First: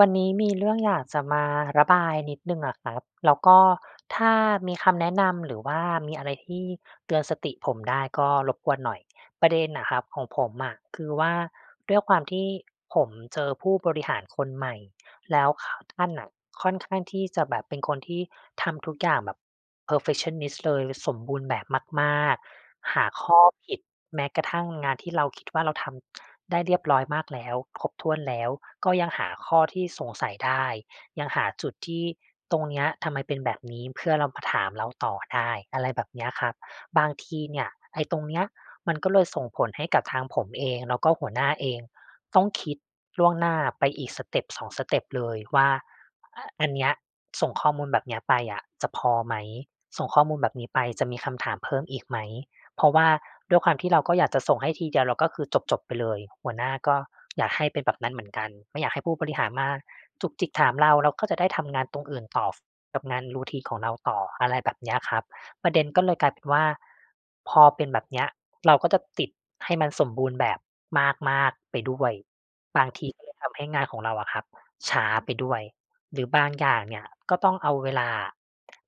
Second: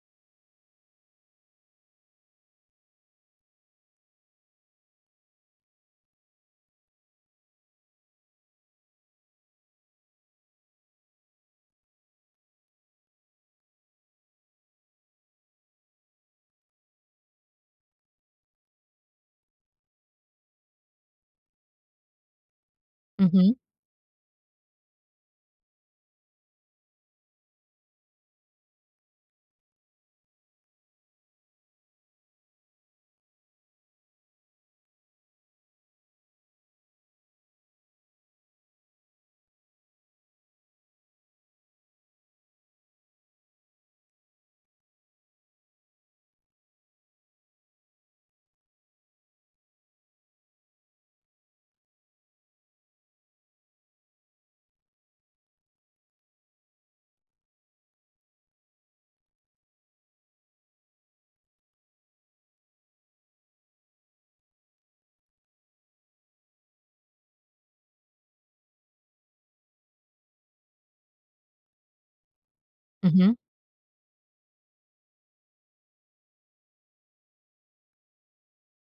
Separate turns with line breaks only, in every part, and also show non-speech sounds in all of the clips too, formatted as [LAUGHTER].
วันนี้มีเรื่องอยากจะมาระบายนิดหนึ่งอะครับแล้วก็ถ้ามีคำแนะนำหรือว่ามีอะไรที่เตือนสติผมได้ก็รบกวนหน่อยประเด็นน่ะครับของผมอะคือว่าด้วยความที่ผมเจอผู้บริหารคนใหม่แล้วเขาท่านน่ะค่อนข้างที่จะแบบเป็นคนที่ทำทุกอย่างแบบ perfectionist เลยสมบูรณ์แบบมากๆหา
อือ
ข้อ
ฮึ
ผิดแม้กระทั่งงานที่เราคิดว่าเราทำ ได้เรียบร้อยมากแล้วครบถ้วนแล้วก็ยังหาข้อที่สงสัยได้ยังหาจุดที่ตรงเนี้ยทำไมเป็นแบบนี้เพื่อเรามาถามเราต่อได้อะไรแบบเนี้ยครับบางทีเนี่ยไอ้ตรงเนี้ยมันก็เลยส่งผลให้กับทางผมเองแล้วก็หัวหน้าเองต้องคิดล่วงหน้าไปอีกสเต็ปสองสเต็ปเลยว่าออันเนี้ยส่งข้อมูลแบบเนี้ยไปอะจะพอไหมส่งข้อมูลแบบนี้ไปจะมีคำถามเพิ่มอีกไหม เพราะว่าด้วยความที่เราก็อยากจะส่งให้ทีเดียวเราก็คือจบๆไปเลยหัวหน้าก็อยากให้เป็นแบบนั้นเหมือนกันไม่อยากให้ผู้บริหารมาจุกจิกถามเราเราก็จะได้ทำงานตรงอื่นต่อกับงาน routine ของเราต่ออะไรแบบเนี้ยครับประเด็นก็เลยกลายเป็นว่าพอเป็นแบบเนี้ยเราก็จะติดให้มันสมบูรณ์แบบมากๆไปด้วยบางที
อือ
ก็
ฮึ
เลยทำให้งานของเราอะครับช้าไปด้วย หรือบางอย่างเนี่ยก็ต้องเอาเวลา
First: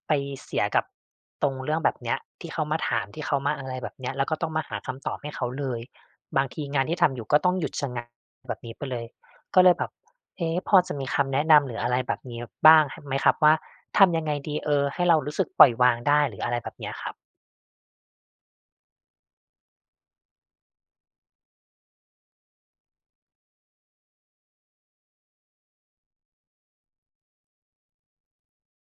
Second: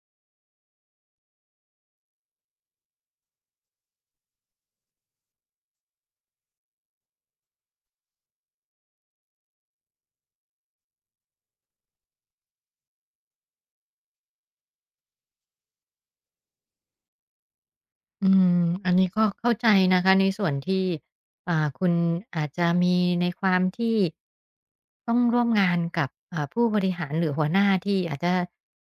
ไปเสียกับตรงเรื่องแบบเนี้ยที่เขามาถามที่เขามาอะไรแบบเนี้ยแล้วก็ต้องมาหาคำตอบให้เขาเลยบางทีงานที่ทำอยู่ก็ต้องหยุดชะงักแบบนี้ไปเลยก็เลยแบบเอ๊ะพอจะมีคำแนะนำหรืออะไรแบบนี้บ้างหไหมครับว่าทำยังไงดีให้เรารู้สึกปล่อยวางได้หรืออะไรแบบเนี้ยครับ
อืมอันนี้ก็เข้าใจนะคะในส่วนที่คุณอาจจะมีในความที่ต้องร่วมงานกับผู้บริหารหรือหัวหน้าที่อาจจะ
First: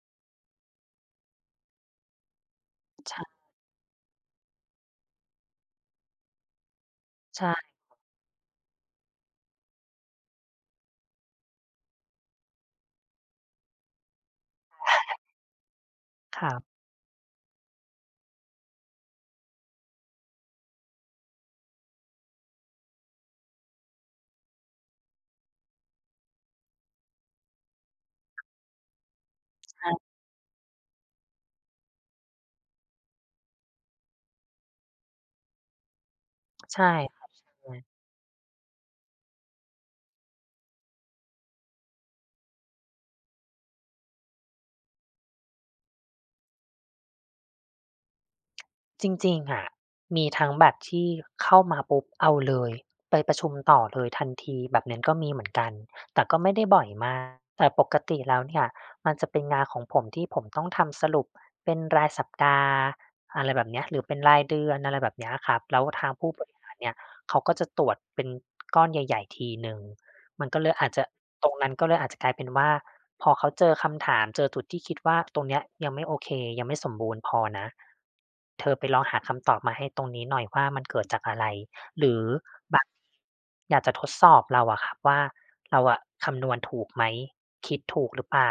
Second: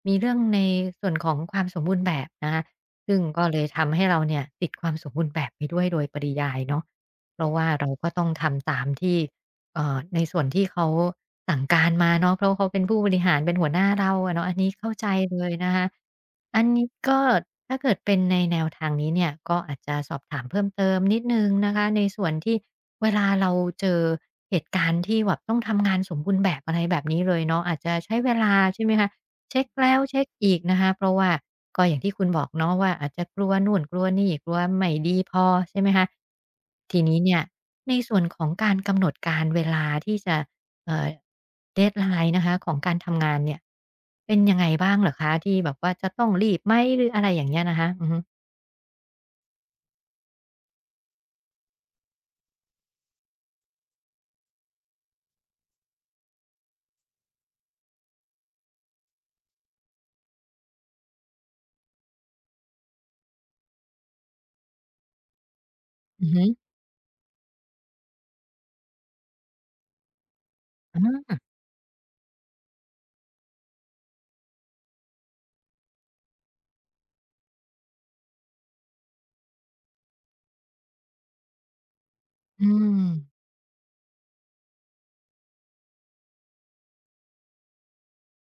มีเรื่องในส่วนของความสมบูรณ์แบบนะคะซึ่ง
ใช่
ก็เลยทำให้เราเนี่ยติดความสมบูรณ์แบบไปด้วยโดยปริยายเนาะเพราะว่า
ใช่
เราก็ต้องทำตามที่ ในส่วนที่เขาสั่งการมาเนาะเพราะเขาเป็นผู้บริหารเป็นหัวหน้าเราอะเนาะอันนี้เข้าใจเลยนะคะ
ครั
อัน
บ
นี้ก็ถ้าเกิดเป็นในแนวทางนี้เนี่ยก็อาจจะสอบถามเพิ่มเติมนิดหนึ่งนะคะในส่วนที่เวลาเราเจอเหตุการณ์ที่แบบต้องทำงานสมบูรณ์แบบอะไรแบบนี้เลยเนาะอาจจะใช้เวลาใช่ไหมคะ เช็คแล้ว
ใช่
เช็คอีกนะคะเพราะว่าก็อย่างที่คุณบอกเนาะว่าอาจจะกลัวนู่นกลัวนี่กลัวไม่ดีพอใช่ไหมคะ
ใช่
ทีนี้
ท
เนี่ย
ำไง
ในส่วนของการกำหนดการเวลาที่จะเอ่อ deadline นนะคะของการทำงานเนี่ยเป็นยังไงบ้างเหรอคะที่แบบว่าจะต้องรีบไหมหรืออะไรอย่างเงี้ยนะคะอือฮึ
จริงๆอะมีทั้งแบบที่เข้ามาปุ๊บเอาเลยไปประชุมต่อเลยทันทีแบบนั้นก็มีเหมือนกัน แต่ก็ไม่ได้บ่อยมาก แต่ปกติแล้วเนี่ยมันจะเป็นงานของผมที่ผมต้องทำสรุปเป็นรายสัปดาห์อะไรแบบเนี้ยหรือเป็นรายเดือนอะไรแบบเนี้ยครับแล้วทาง
อือ
ผู้บ
ฮึ
ริหารเนี่ยเขาก็จะตรวจเป็นก้อนใหญ่ๆทีหนึ่ง มันก็เลยอาจ
อ
จะ
ม
ตรงนั้นก็เลยอาจจะกลายเป็นว่าพอเขาเจอคำถามเจอจุดที่คิดว่าตรงเนี้ยยังไม่โอเคยังไม่สมบูรณ์พอนะเธอไปลองหาคำตอบมาให้ตรงนี้หน่อยว่ามันเกิดจากอะไรหรือ
อื
บาง
ม
อยากจะทดสอบเราอะครับว่าเราอะคำนวณถูกไหมคิดถูกหรือเปล่า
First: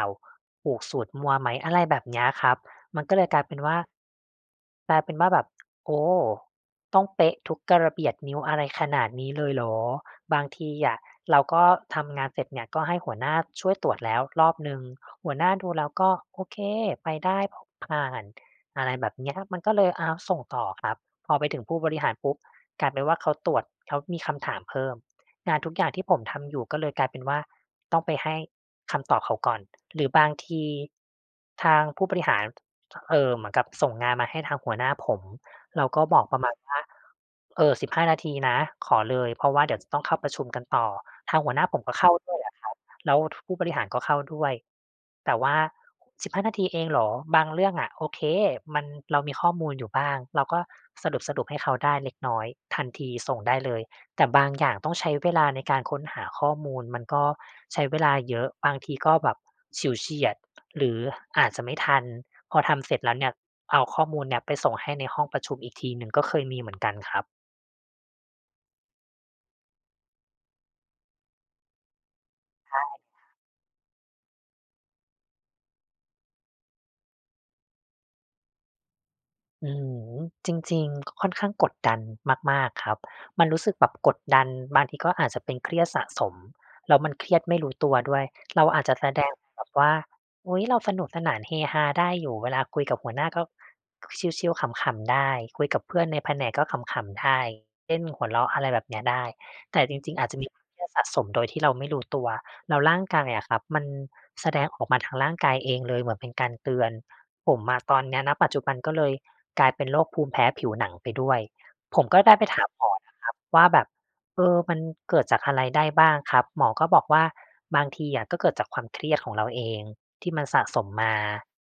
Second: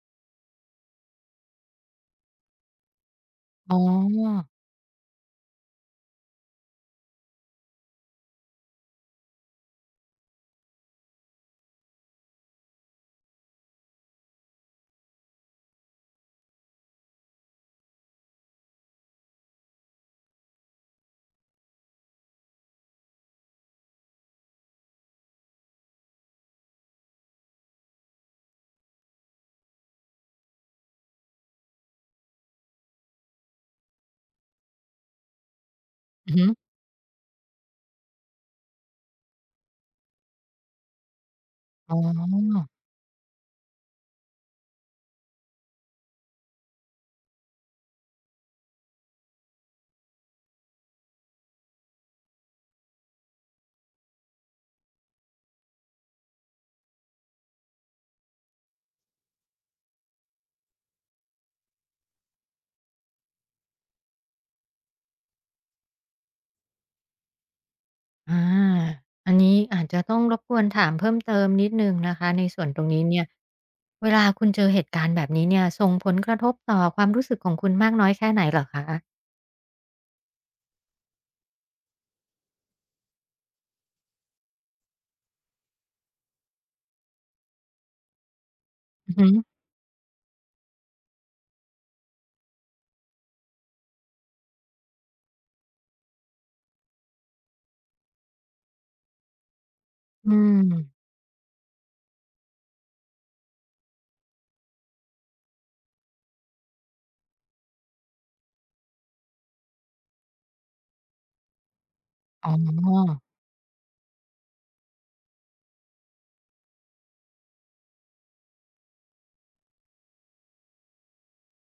ผูกสูตรมั่วไหมอะไรแบบเนี้ยครับมันก็เลยกลายเป็น
อ๋
ว่า
อ
กลายเป็นว่าแบบโอ้ต้องเป๊ะทุกกะระเบียดนิ้วอะไรขนาดนี้เลยเหรอ บางทีอะเราก็ทำงานเสร็จเนี่ยก็ให้หัวหน้าช่วยตรวจแล้วรอบหนึ่งหัวหน้าดูแล้วก็โอเคไปได้ผ่านอะไรแบบเนี้ยมันก็เลยอาวส่งต่อครับพอไปถึงผู้บริหารปุ๊บกลายเป็นว่าเขาตรวจเขามีคำถามเพิ่มงานทุกอย่างที่ผมทำอยู่ก็เลยกลายเป็นว่าต้องไปให้คำตอบเขาก่อนหรือบางทีทางผู้บริหารเหมือนกับส่งงานมาให้ทางหัวหน้าผม เราก็บอก
อื
ป
อ
ระ
ฮึ
มาณว่าเออ15นาทีนะ ขอเลย เพราะว่าเดี๋ยวจะต้องเข้าประชุมกันต่อ ทางหัวหน้าผมก็
อ๋อ
เข้าด้วยอะครับแล้วผู้บริหารก็เข้าด้วย แต่ว่า "15 นาทีเองเหรอบางเรื่องอะโอเคมันเรามีข้อมูลอยู่บ้าง เราก็สรุปๆให้เขาได้เล็กน้อย ทันทีส่งได้เลย แต่บางอย่างต้องใช้เวลาในการค้นหาข้อมูลมันก็ใช้เวลาเยอะบางทีก็แบบฉิวเฉียดหรืออาจจะไม่ทันพอทำเสร็จแล้วเนี่ยเอาข้อมูลเนี่ยไปส่งให้ในห้องประชุมอีกทีหนึ่งก็เคยมีเหมือนกันครับ
อาอันนี้อาจจะต้องรบกวนถามเพิ่มเติมนิดหนึ่งนะคะในส่วนตรงนี้เนี่ยเวลาคุณเจอเหตุการณ์แบบนี้เนี่ยส่งผลกระทบต่อความรู้สึกของคุณมากน้อยแค่ไหนเหรอคะ
อืมจริงๆก็ค่อนข้างกดดันมากๆครับมันรู้สึกแบบกดดันบางทีก็อาจจะเป็นเครียดสะสมแล้วมันเครียดไม่รู้ตัวด้วยเราอาจจะแส
อือ
ด
ฮึ
งแบบว่าอุ๊ยเราสนุกสนานเฮฮาได้อยู่เวลาคุยกับหัวหน้าก็ชิลๆขำๆได้คุยกับเพื่อนในแผนกก็ขำๆได้เล่นหัวเราะอะไรแบบเนี้ยได้แต่จริงๆอา
อื
จจะมีเค
ม
รียดสะสมโดยที่เราไม่รู้ตัวแล้วร่างกายอะครับมันแสดงออกมาทางร่างกายเองเลยเหมือนเป็นการเตือนผมอะตอนเนี้ยณปัจจุบันก็เลย กลายเป็นโรคภูมิแพ้ผิวหนังไปด้วย ผมก็ได้ไป
อ๋อ
ถามหมอนะครับว่าแบบเออมันเกิดจากอะไรได้บ้างครับหมอก็บอกว่าบางทีอะก็เกิดจากความเครียดของเราเองที่มันสะสมมา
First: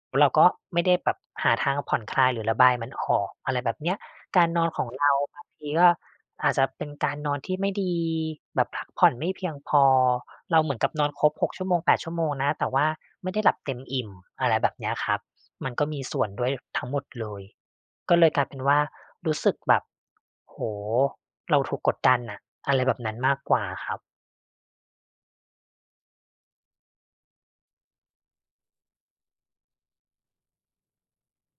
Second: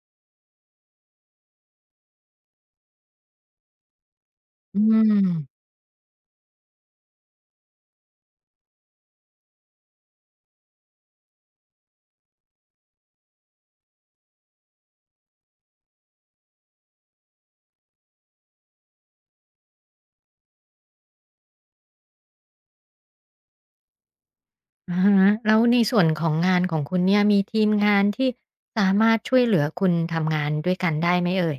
แล้วเราก็ไม่ได้แบบหาทางผ่อนคลายหรือระบายมันออกอะไรแบบเนี้ยการนอน
อื
ของเราบาง
ม
ทีก็อาจจะเป็นการนอนที่ไม่ดีแบบพักผ่อนไม่เพียงพอเราเหมือนกับนอนครบ6ชั่วโมง8ชั่วโมงนะแต่ว่าไม่ได้หลับเต็มอิ่มอะไรแบบเนี้ยครับมันก็มีส่วนด้วยทั้งหมดเลย ก็เลยกลายเป็นว่ารู้สึกแบบโอ้โฮเราถูกกดดันน่ะอะไรแบบนั้นมากกว่าครับ
อะฮะแล้วในส่วนของงานของคุณเนี่ยมีทีมงานที่สามารถช่วยเหลือคุณทำงานด้วยกันได้ไหมเอ่ย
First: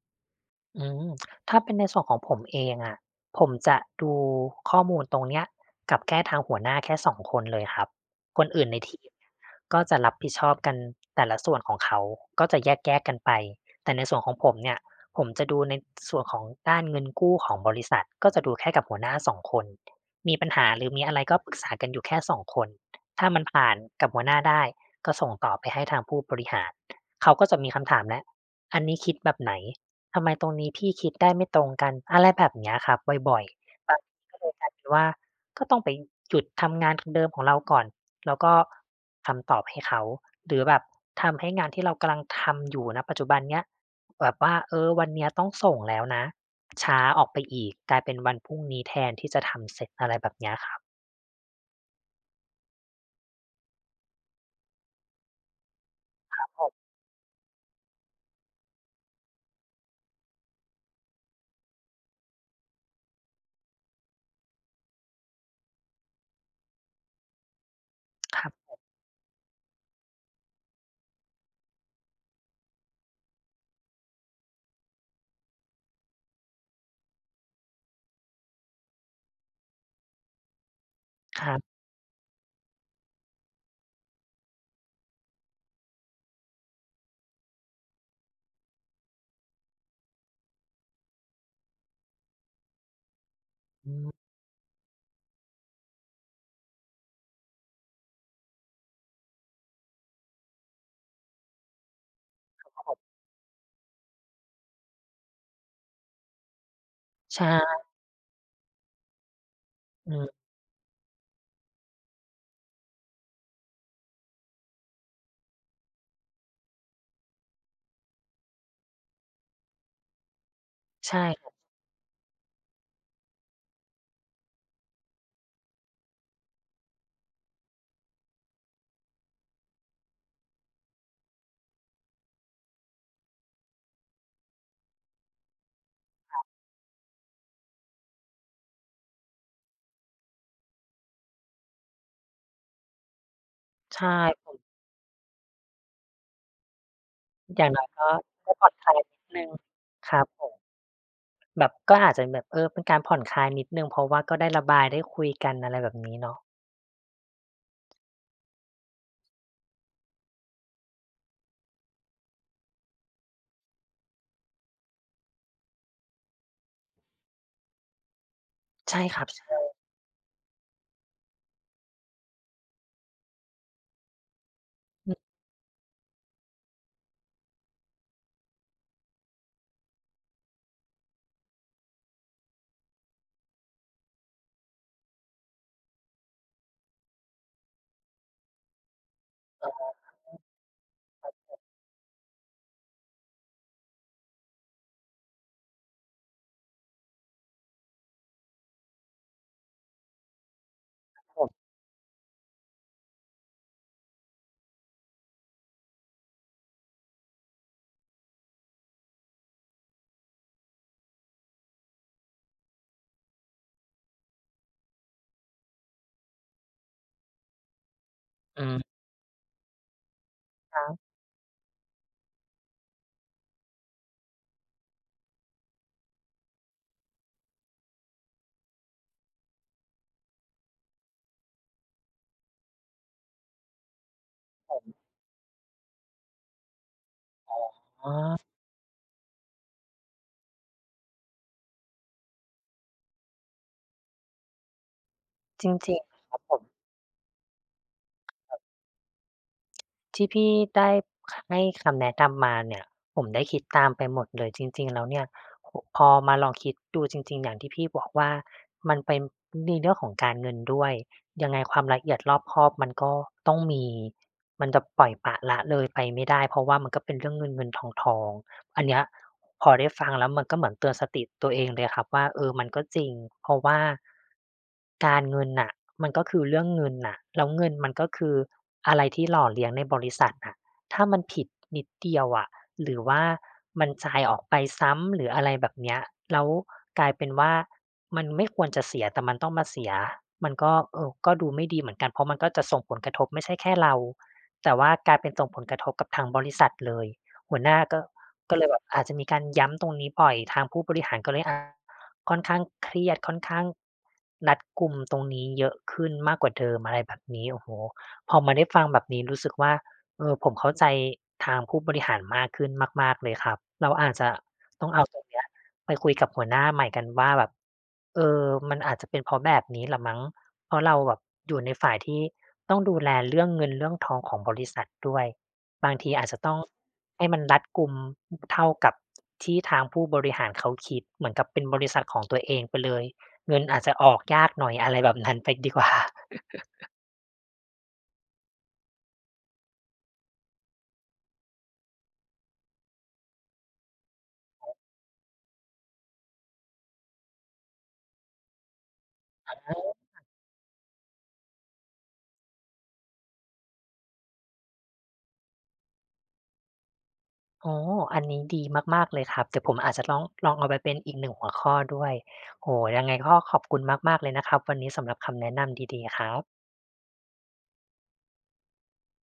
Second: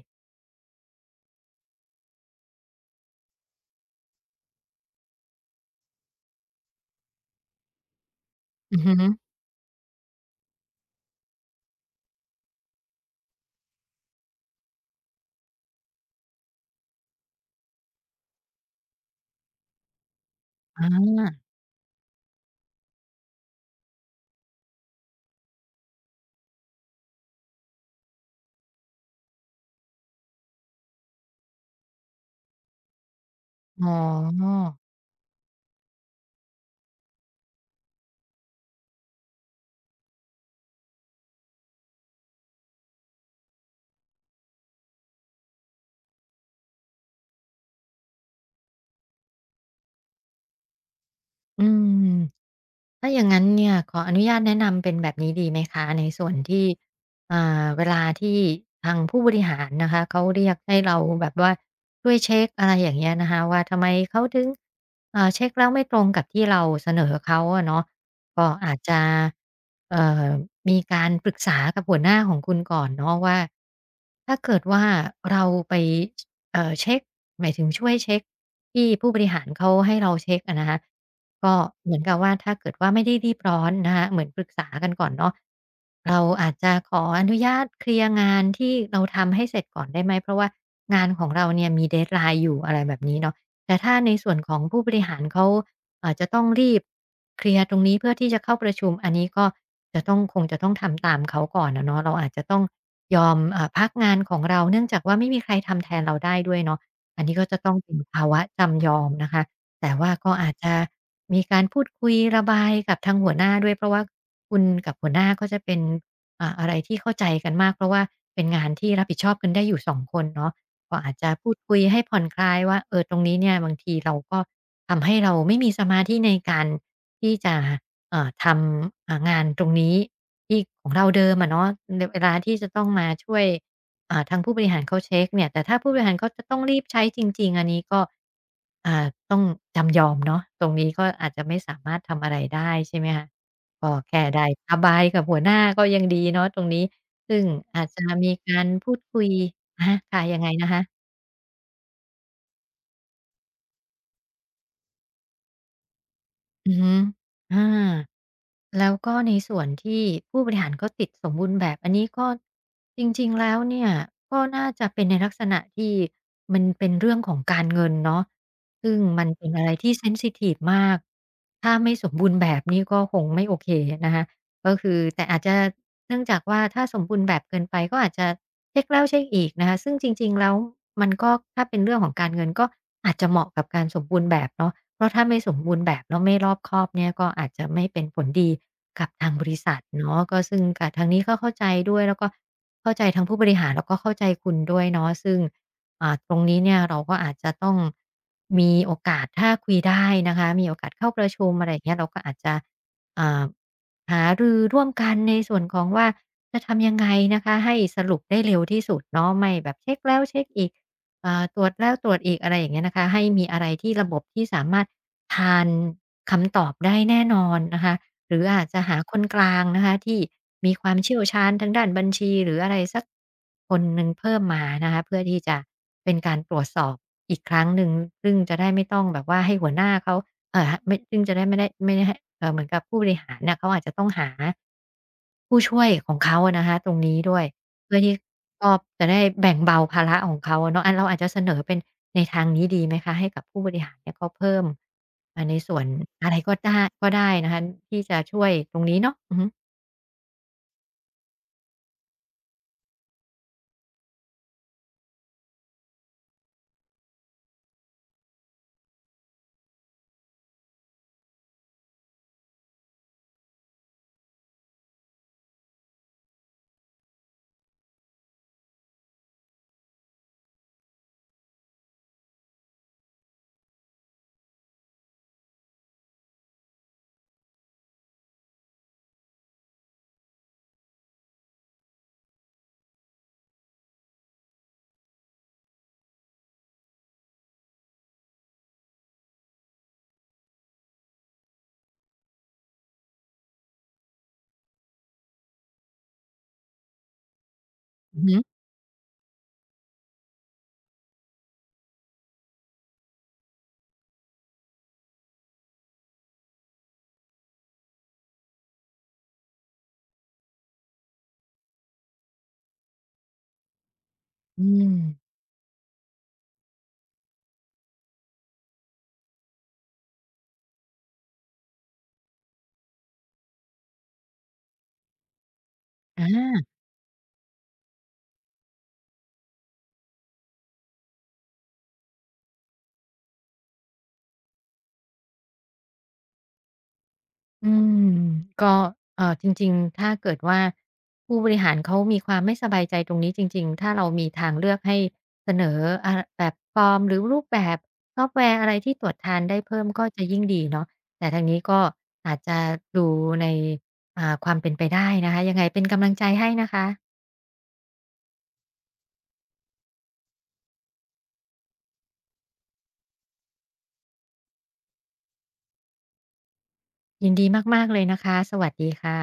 อืมถ้าเป็นในส่วนของผมเองอะผมจะดูข้อมูลตรงเนี้ยกับแค่ทางหัวหน้าแค่2คนเลยครับคนอื่น
อื
ใน
อฮึ
ทีมเนี่ยก็จะรับผิดชอบกันแต่ละส่วนของเขาก็จะแยกๆกันไปแต่ในส่วนของผมเนี่ยผมจะดูในส่วนของด้านเงินกู้ของบริษัทก็จะดูแค่กับหัวหน้า2คนมีปัญหาห
อ
รือมีอะไรก็
า
ปรึกษากันอยู่แค่2คนถ้ามันผ่านกับหัวหน้าได้ก็ส่งต่อไปให้ทางผู้บริหารเขาก็จะมีคำถามแล้วอันนี้คิดแบบไหน ทำไมตรงนี้พี่คิดได้ไม่ตรงกันอะไรแบบเนี้ยครับบ่อย
อ๋
ๆบางทีก็เลยก
อ
ลายเป็นว่าก็ต้องไปหยุดทำงานเดิมของเราก่อนแล้วก็ทำตอบให้เขาหรือแบบทำให้งานที่เรากำลังทำอยู่ณปัจจุบันเนี้ยแบบว่าเออวันเนี้ยต้องส่งแล้วนะช้าออกไปอีกกลายเป็นวันพรุ่งนี้แทนที่จะทำเสร็จอะไรแบบเนี้ยครับ
อืม ถ้าอย่างนั้นเนี่ยขออนุญาตแนะนำเป็นแบบนี้ดีไหมคะในส่วนที่เวลาที่ทางผู้บริหารนะคะเขาเรียกให้เราแบบว่าช่วยเช็คอะไรอย่างเงี้ยนะคะว่าทำไมเขาถึงเช็คแล้วไม่ตรงกับที่เราเสนอเขาอะเนาะ
ค
ก็
รับ
อาจจะเอ่อมีการปรึกษากับหัวหน้าของคุณก่อนเนาะว่าถ้าเกิดว่าเราไปเช็คหมายถึงช่วยเช็กที่ผู้บริหารเขาให้เราเช็คอะนะคะ
ค
ก็
รับ
เหมือนกับว่าถ้าเกิดว่าไม่ได้รีบร้อนนะคะเหมือนปรึกษากันก่อนเนาะเราอาจจะขออนุญาตเคลียร์งานที่เราทำให้เสร็จก่อนได้ไหมเพราะว่างานของเราเนี่ยมี deadline อยู่อะไรแบบนี้เนาะแต่
อื
ถ้า
ม
ในส่วนของผู้บริหารเขาอาจจะต้องรีบเคลียร์ตรงนี้เพื่อที่จะเข้าประชุมอันนี้ก็จะต้องคงจะต้องทำตามเขาก่อนอะเนาะเราอาจจะต้องยอมพักงานของเราเนื่องจากว่าไม่มีใครทำแทนเราได้ด้วยเนาะอันนี้ก็จะต้อ
ใช่
งเป็นภาวะจำยอมนะคะ แต่ว่า
อืม
ก็อาจจะมีการพูดคุยระบายกับทางหัวหน้าด้วยเพราะว่าคุณกับหัวหน้าก็จะเป็นอะไรที่เข้าใจกันมากเพราะว่าเป็นงานที่รับผิดชอบกันได้อยู่สองคนเนาะก็อาจ
ใช่
จะ
ค
พู
รับ
ดคุยให้ผ่อนคลายว่าเออตรงนี้เนี่ยบางทีเราก็ทำให้เราไม่มีสมาธิในการที่จะทำงานตรงนี้ที่ของเราเดิมอะเนาะในเวลาที่จะต้องมาช่วย ทางผู้บริหารเขาเช็กเนี่ยแต่ถ้าผู้บริหารเขาจะต้องรีบใช้จริงๆอันนี้ก็อ่าต้องจำยอมเนาะตรงนี้ก็อาจจะไม่สามารถทำอะไรได้ใช่ไหมคะก็
ใช
แค่ได้
่
ระบายกับหัวหน้าก็ยังดีเนาะตรงนี้ซึ่ง
อย่าง
อา
น้อ
จ
ย
จะ
ก็
มี
ก็
กา
ผ่
ร
อนค
พู
ลาย
ด
นิ
คุ
ด
ย
หนึ่ง
อะฮะ
ครั
ค่ะ
บ
ยั
ผ
งไง
ม
นะคะ
แบบก็อาจจะแบบเออเป็นการผ่อนคลายนิดหนึ่งเพราะว่าก็ได้ระบายได้คุยกันอะไรแบบนี้เนาะ
อือฮึอาแล้วก็ในส่วนที่ผู้บริหารก็ติดสมบูรณ์แบบอันนี้ก็จริงๆแล้วเนี่ยก็น่าจะเป็นในลักษณะที่มันเป็นเรื่องของการเงินเนาะซึ่ง
ใช่ค
มั
รั
น
บ
เป็นอะ
ใช่
ไรที่เซนซิทิฟมากถ้าไม่สมบูรณ์แบบนี่ก็คงไม่โอเคนะคะ ก็คือ
อื
แต่
ม
อาจจะเนื่องจากว่าถ้าสมบูรณ์แบบเกินไปก็อาจจะเช็กแล้วเช็กอีกนะคะซึ่งจริงๆแล้วมันก็ถ้าเป็นเรื่องของการเงินก็อาจจะเหมาะกับการสมบูรณ์แบบเนาะเพราะถ้าไม่สมบูรณ์แบบแล้วไม่รอบคอบเนี่ยก็อาจจะไม่เป็นผลดีกับทางบริษัทเนาะก็ซึ่งกะทางนี้ก็เข้าใจด้วยแล้วก็เข้าใจทั้งผู้บริหารแล้วก็เข้าใจคุณด้วยเนาะซึ่งตรงนี้เนี่ยเราก็อาจจะต้องมีโอกาสถ้าคุยได้นะคะมีโอกาสเข้าประ
ผ
ชุมอะ
ม
ไรอย่างเงี้ยเราก็อาจจะอ่า หารือร่วมกันในส่วนของว่าจะทำยังไงนะคะให้สรุปได้เร็วที่สุดเนาะไม่แบบเช็กแล้วเช็กอีกตรวจแล้วตรวจอีกอะไรอย่างเงี้ยนะคะให้มีอะไรที่ระบบที่สามารถทานคำตอบได้แน่นอนนะคะหรืออา
อื
จจะ
ม
หาคนกลางนะคะที่มี
ค
ค
รั
วาม
บ
เชี่ยวชาญทางด้านบัญชีหรืออะไรสักคนหนึ่งเพิ่มมานะคะเพื่อที่จะเป็นการตรวจสอบอีกครั้งหนึ่งซึ่งจะได้ไม่ต้องแบบว่าให้หัวหน้าเขา เอ่าไม่ซึ่งจะได้ไม่ได้ให้เหมือนกับผู้บริหารน่ะเขาอาจจะต้องหาผู้ช่วยของเขาอะนะคะตรงนี้ด้วยเพื่อ
อ๋อ
ที่ก็จะได้แบ่งเบาภาระของเขาอะเนาะอาเราอาจจะเสนอเป็นในทางนี้ดีไหมคะให้กับผู้บริหารเนี่ยเขาเพิ่มใน
จร
ส่วน
ิง
อะ
ๆค
ไร
รับผ
ก็
ม
ได้ก็ได้นะคะที่จะช่วยตรงนี้เนาะอือฮึ
ที่พี่ได้ให้คำแนะนำมาเนี่ยผมได้คิดตามไปหมดเลยจริงๆแล้วเนี่ยโอ้โฮพอมาลองคิดดูจริงๆอย่างที่พี่บอกว่ามันเป็นในเรื่องของการเงินด้วยยังไงความละเอียดรอบคอบมันก็ต้องมีมันจะปล่อยปละละเลยไปไม่ได้เพราะว่ามันก็เป็นเรื่องเงินๆทองๆ อันเนี้ยพอได้ฟังแล้วมันก็เหมือนเตือนสติตัวเองเลยครับว่าเออมันก็จริงเพราะว่าการเงินน่ะมันก็คือเรื่องเงินน่ะแล้วเงินมันก็คืออะไรที่หล่อเลี้ยงในบริษัทน่ะถ้ามันผิดนิดเดียวอะหรือว่ามันจ่ายออกไปซ้ำหรืออะไรแบบเนี้ยแล้วกลายเป็นว่ามันไม่ควรจะเสียแต่มันต้องมาเสียมันก็เออก็ดูไม่ดีเหมือนกันเพราะมันก็จะส่งผลกระทบไม่ใช่แค่เราแต่ว่ากลายเป็นส่งผลกระทบกับทางบริษัทเลย หัวหน้าก็
อือ
ก็
ฮึ
เลยแบบอาจจะมีการย้ำตรงนี้บ่อยทางผู้บริหารก็เลยอาค่อนข้างเครียดค่อนข้างรัดกุมตรงนี้เยอะขึ้นมากกว่าเดิมอะไรแบบนี้โอ้โฮพอมาได้ฟังแบบนี้รู้สึกว่าเออผมเข้าใจทางผู้บริหารมากขึ้นมากๆเลยครับเราอาจจะ
อื
ต้อ
ม
งเอาตรงเนี้ยไปคุยกับหัวหน้าใหม่กันว่าแบบเออมันอาจจะเป็นเพราะแบบนี้แหละมั้งเพราะเราแบบอยู่ในฝ่ายที่ต้องดูแลเรื่องเงินเรื่องทองของบริษัทด้วย บางที
อา
อาจจะต้องให้มันรัดกุมเท่ากับที่ทางผู้บริหารเขาคิดเหมือนกับเป็นบริษัทของตัวเองไปเลยเงินอาจจะออกยากหน่อยอะไรแบบนั้นไปดีกว่า
อืมก็จริงๆถ้าเกิดว่าผู้บริหารเขามีความไม่สบายใจตรงนี้จริงๆถ้าเรามีทางเลือกให้เสนออ่าแบบฟอร์มหรือรูปแบบซอฟต์แวร์อะไรที่ตรวจทานได้เพิ่มก็
[LAUGHS]
จะยิ่งดีเนาะแต่ทางนี้ก็อาจจะดูในความเป็นไปได้นะคะยังไงเป็นกำลังใจให้นะคะ
อ๋ออันนี้ดีมากๆเลยครับเดี๋ยวผมอาจจะล้องลองเอาไปเป็นอีกหนึ่งหัวข้อด้วยโอ้โฮยังไงก็ขอบคุณมากๆเลยนะครับวันนี้สำหรับคำแนะนำดีๆครับ
ยินดีมากๆเลยนะคะสวัสดีค่ะ